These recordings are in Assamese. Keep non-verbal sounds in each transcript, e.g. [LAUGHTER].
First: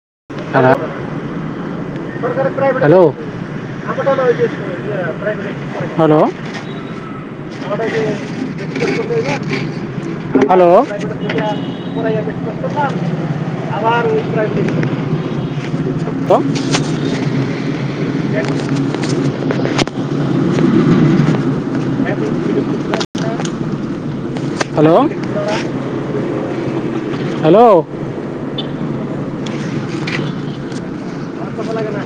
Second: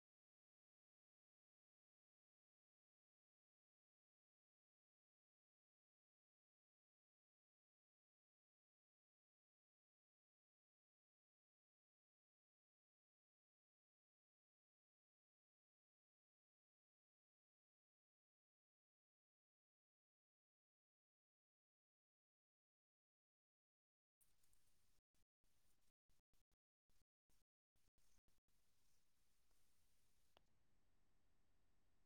[UNINTELLIGIBLE] Hello hello hello hello hello কব লাগে না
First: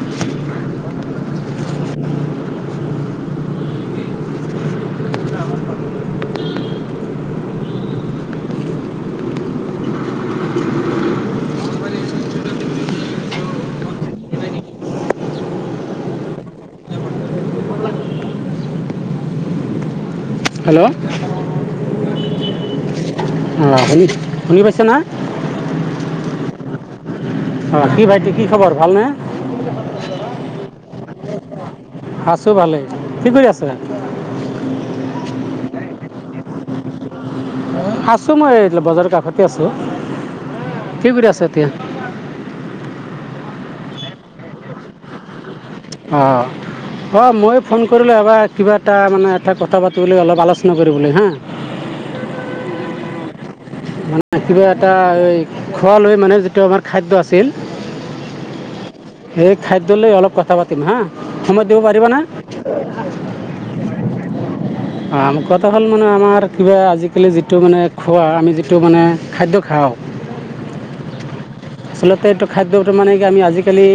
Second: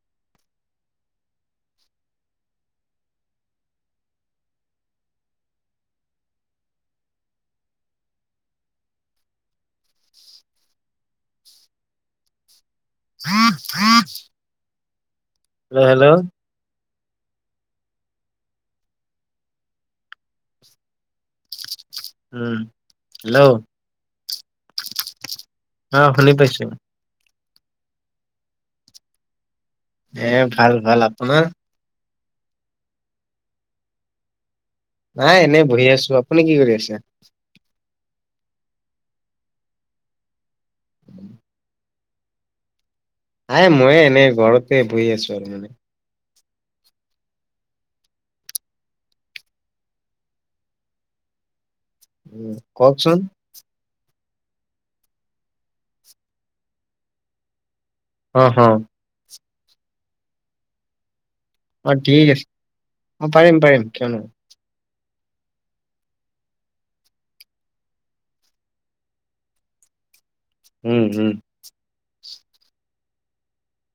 [UNINTELLIGIBLE] হেল্ল হেল্ল' হেল্ল' উম হেল্ল' আহ শুনি শুনি পাইছা না। অ [UNINTELLIGIBLE] অ কি ভাইটি কি খবৰ ভালনে এ ভাল ভাল আ আপোনাৰ আছো ভালেই কি কৰি আছে। নাই এনেই বহি আছো আপুনি কি কৰি আছে। আছোঁ মই এই বজাৰৰ কাষতে আছোঁ কি কৰি আছা এতিয়া। আয়ে ময়ে এনেই ঘৰতে বহি আছো আৰু মানে অঁ অঁ মই ফোন কৰিলোঁ এবাৰ কিবা এটা মানে এটা কথা পাতিবলৈ অলপ আলোচনা কৰিবলৈ হে উম কওকচোন মানে কিবা এটা এই খোৱা লৈ মানে যিটো আমাৰ খাদ্য আছিল। হ হ সেই খাদ্যলৈ অলপ কথা পাতিম হা। সময় দিব অ পাৰিবা নে? ঠিক আছে অ পাৰিম পাৰিম কিয় নহয় আম কটা হ'ল মানে আমাৰ কিবা আজিকালি যিটো মানে খোৱা আমি যিটো যিটো মানে খাদ্য খাওঁ উম উম আচলতে এইটো খাদ্যটো মানে কি আমি আজিকালি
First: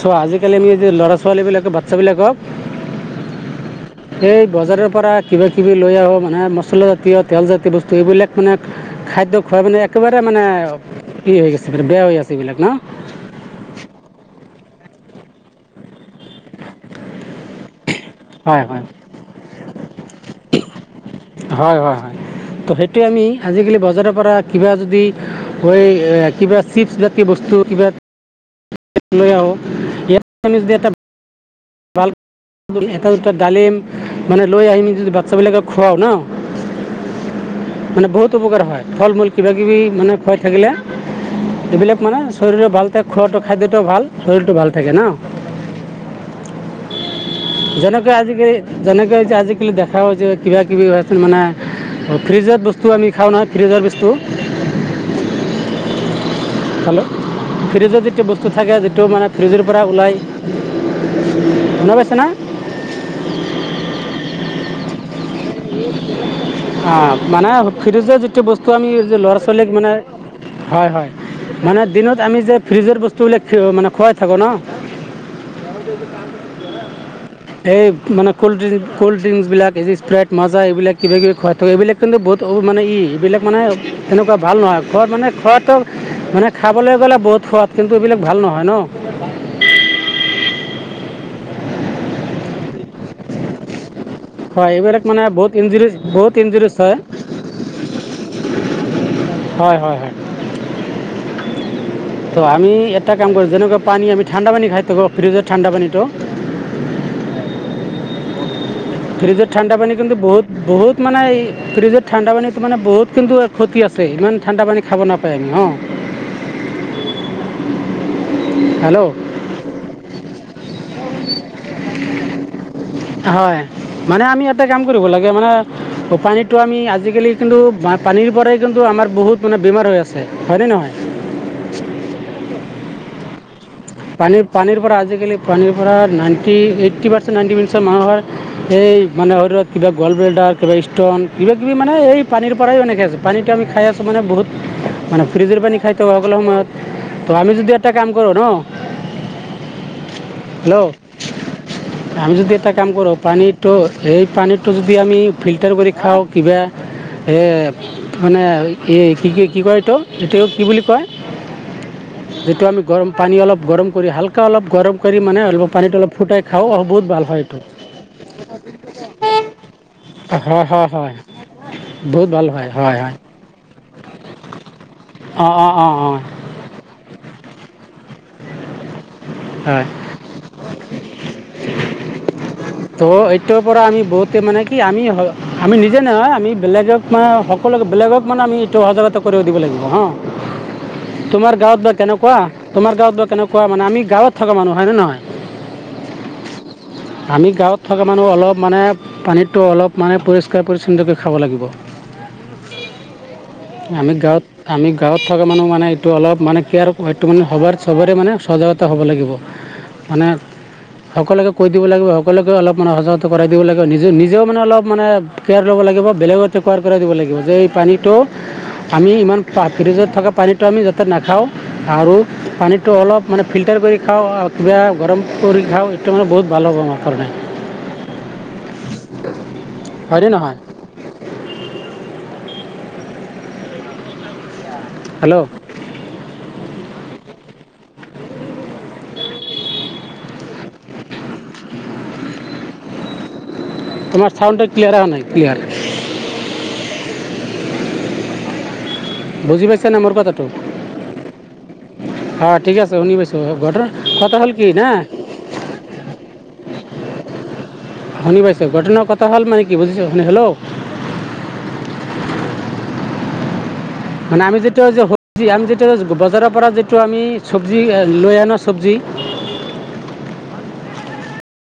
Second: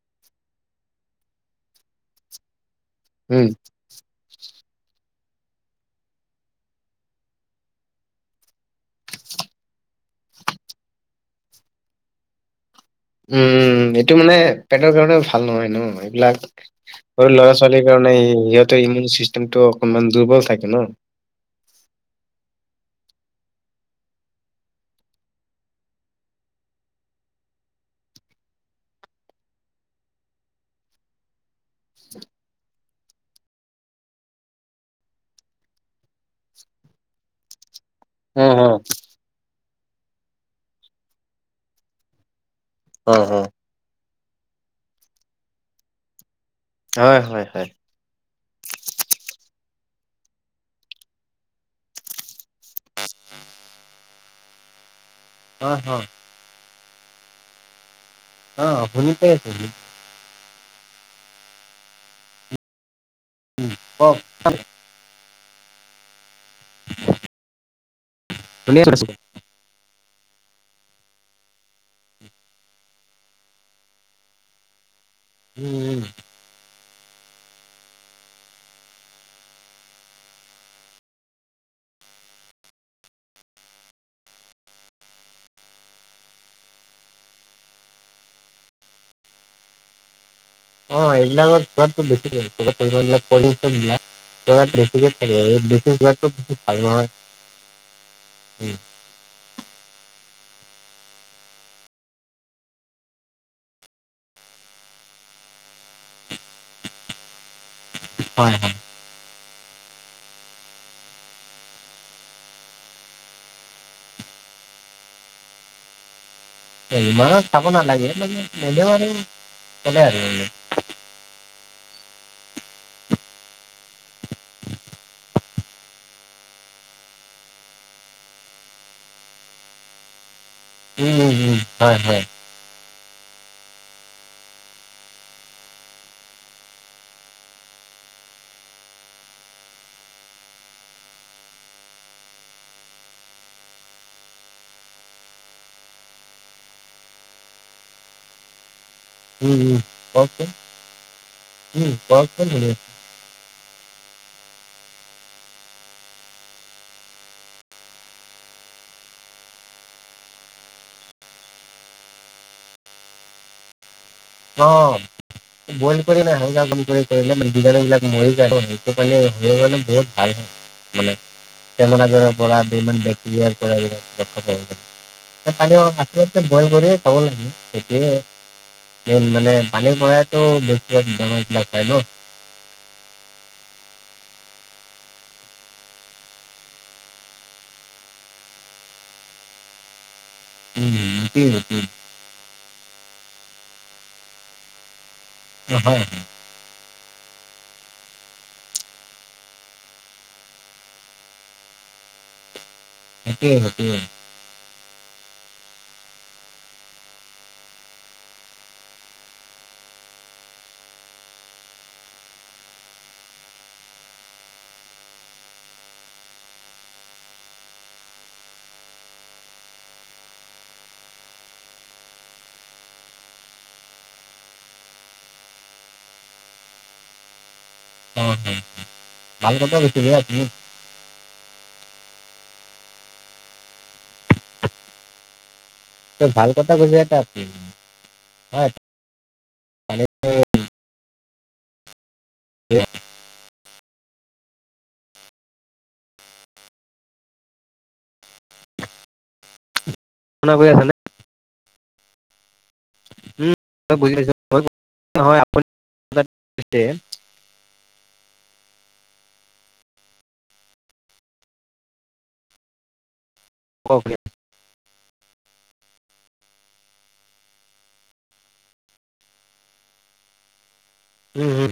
চোৱা আজিকালি আমি ল'ৰা ছোৱালীবিলাক বাচ্ছাবিলাকক উম এই বজাৰৰ পৰা কিবা কিবি লৈ আহো মানে মছলা জাতীয় তেলজাতীয় বস্তু এইবিলাক মানে খাদ্য খোৱা মানে একেবাৰে মানে ই হৈ গৈছে বেয়া হৈ আছে এইবিলাক ন? উম! এইটো মানে পেটৰ কাৰণেও ভাল নহয় ন এইবিলাক সৰু ল'ৰা -ছোৱালী সেইকাৰণে হয় হয় সিহঁতৰ ইমিউন চিষ্টেমটো অকনমান দুৰ্বল থাকে ন। হয়, হয়, হয়, ত' সেইটোৱে আমি আজিকালি বজাৰৰ পৰা কিবা যদি হয় কিবা চিপছ্ জাতি বস্তু কিবা লৈ আহোঁ ইয়াত আমি যদি এটা এটা দুটা ডালিম মানে লৈ আহিম যদি বাচ্ছাবিলাকক খুৱাওঁ ন মানে বহুত অ উপকাৰ অ হয় ফলমূল কিবা- কিবি মানে খুৱাই থাকিলে এইবিলাক মানে শৰীৰো ভাল থাকে, অ অ খোৱাটো খাদ্যটোও ভাল। শৰীৰটো ভাল থাকে ন। হয় হয় হয় জননেক আজিকালি জননেক আজিকালি আ দেখা যে কিবা কিবি হৈছিল মানে ফ্ৰিজত বস্তু আমি খাওঁ নহ ফ্ৰিজৰ বস্তু হয়, হয়। হেল্ল' ফ্ৰিজত বস্তু অ থাকে যিটো শুনি মানে পাই আছো ফ্ৰিজৰ পৰা ওলায় সোনা পাইছে না? কওক অ মানে ফ্ৰিজৰ যি বস্তু শুনি আমি আছো যে ল'ৰা -ছোৱালীক মানে হয়, হয়। মানে দিনত আমি যে ফ্ৰিজৰ বস্তুবিলাক মানে খুৱাই থাকোঁ ন উম ব উম দেটো কাম [UNINTELLIGIBLE] এই মানে ক'ল্ড্ৰক ক'ল্ড ড্ৰিংকচবিলাক এই স্প্ৰেট মজা এইবিলাক কিবাকিবি খোৱাই থাক এইবিলাক কিন্তু বহুত মানে ই এইবিলাক মানে এনেকুৱা ভাল নহয় ঘৰত মানে খোৱাটো মানে খাবলৈ গ'লে বহুত সোৱাদ কিন্তু এইবিলাক ভাল নহয় ন অ এইবিলাকৰ সোৱাদটো বেছি পলিচনবিলাক হয় এইবিলাক মানে বহুত এইবাৰ ইঞ্জুৰিজ বহুত ইঞ্জুৰিজ ভাল হয় নহয় উ [UNINTELLIGIBLE] হয়, হয়, হয়, তো আমি এটা কাম কৰোঁ যেনেকুৱা পানী আমি ঠাণ্ডা পানী খাই থাকো ফ্ৰিজত ঠাণ্ডা পানীটো হয়, হয়। ফ্ৰিজত ঠাণ্ডা পানী কিন্তু বহুত বহুত মানে এই ফ্ৰিজত ঠাণ্ডা পানীত মানে বহুত কিন্তু ক্ষতি আছে ইমান ঠাণ্ডা পানী খাব নাপায় আমি হ। ইমান চাব নালাগে মানে নলোৰ হেল্ল' নলে আে [UNINTELLIGIBLE] [INAUDIBLE] হয় মানে আমি এটা কাম কৰিব লাগে মানে পানীটো আমি আজিকালি কিন্তু পানীৰ পৰাই কিন্তু আমাৰ বহুত মানে বেমাৰ হৈ আছে হয় নে নহয়? উম! উম! হয়- হয়- পানীৰ পানীৰ পৰা আজিকালি পানীৰ পৰা ninety eighty percent ninety percent মানুহৰ এই মানে শৰীৰত কিবা গ'ল বেল্ডাৰ, কিবা ষ্ট'ন, কিবা-কিবি মানে এই পানীৰ পৰাই এনেকৈ আছে পানীটো আমি খাই আছো মানে বহুত মানে ফ্ৰিজৰ পানী খাই থাকো সকলো সময়ত তো আমি যদি এটা কাম কৰোঁ ন? উম উম কওকচোন হেল্ল' উম আমি কওকচোন যদি শুনি এটা কাম কৰোঁ পানী তো সেই পানীটো যদি আমি ফিল্টাৰ কৰি খাওঁ কিবা এই মানে এই কি কি কি কয় এইটো কি বুলি কয় যিটো আমি গৰম পানী অলপ গৰম, কৰি হালকা অলপ গৰম কৰি মানে অলপ পানীটো অলপ ফুটাই খাওঁ অঁ বহুত ভাল হয় এইটো হয় হয় হয় বহুত ভাল হয় হয় হয় অঁ অঁ অঁ অঁ [UNINTELLIGIBLE] মানে হয় পানী পৰাইটো বেছিভাগ বীজাণু বিলাক পাই ন '। ইটোৰ পৰা আমি বহুতে মানে কি আমি -আমি নিজে নহয়, আমি বেলেগক মানে সকলোকে বেলেগক মানে আমি এইটো সজাগতা কৰাই দিব লাগিব হাঁ তোমাৰ সেইটোৱে গাঁৱত বা সেইটোৱে কেনেকুৱা? তোমাৰ গাঁওত বা কেনেকুৱা মানে আমি গাঁৱত থকা মানুহ হয় নে নহয়? হয়। আমি গাঁৱত থকা মানুহ অলপ মানে পানীটো অলপ মানে, পৰিষ্কাৰ -পৰিচ্ছন্নকৈ খাব লাগিব। সেইটোৱে সেইটোৱে আমি গাঁৱত, আমি গাঁৱত থকা মানুহ মানে এইটো অলপ মানে কেয়াৰ সেইটো মানে, সবাৰ চবৰে মানে সজাগতা হ'ব লাগিব, মানে সকলোকে কৈ দিব লাগিব, সকলোকে অলপ মানে সজাগতা কৰাই দিব লাগিব, নিজে নিজেও মানে অলপ মানে কেয়াৰ ল'ব লাগিব। বেলেগতে কোৱাৰ পৰাই দিব লাগিব যে এই পানীটো আমি ইমান ফ্ৰিজত থকা পানীটো আমি যাতে নাখাওঁ আৰু, পানীটো অলপ মানে ফিল্টাৰ কৰি খাওঁ আৰু কিবা গৰম কৰি খাওঁ, এইটো মানে বহুত ভাল হ'ব আমাৰ কাৰণে। অঁ হয় ভাল কথা কৈছে দে হয়নে আপুনি। নহয় হেল্ল'অ, হয় 'ভাল কথা কৈছে এটা আপনি। তোমাৰ চাউণ্ডটো ক্লিয়াৰ আহা নাই ক্লিয়াৰ? বুজি পাইছা, চেনে মোৰ কথাটো। শুনা গৈ আছেনে অ, ঠিক আছে শুনি পাইছোঁ। উম মই বুজি পাইছোঁ হয় আপুনি [UNINTELLIGIBLE] শুনি পাইছো ঘটনাৰ কথা হ'ল মানে কি বুজিছ শুনি হেল্ল'অ ককহে। চব্জি আমি যিটো বজাৰৰ পৰা যিটো আমি চব্জি লৈ আনা চব্জি উম- হুম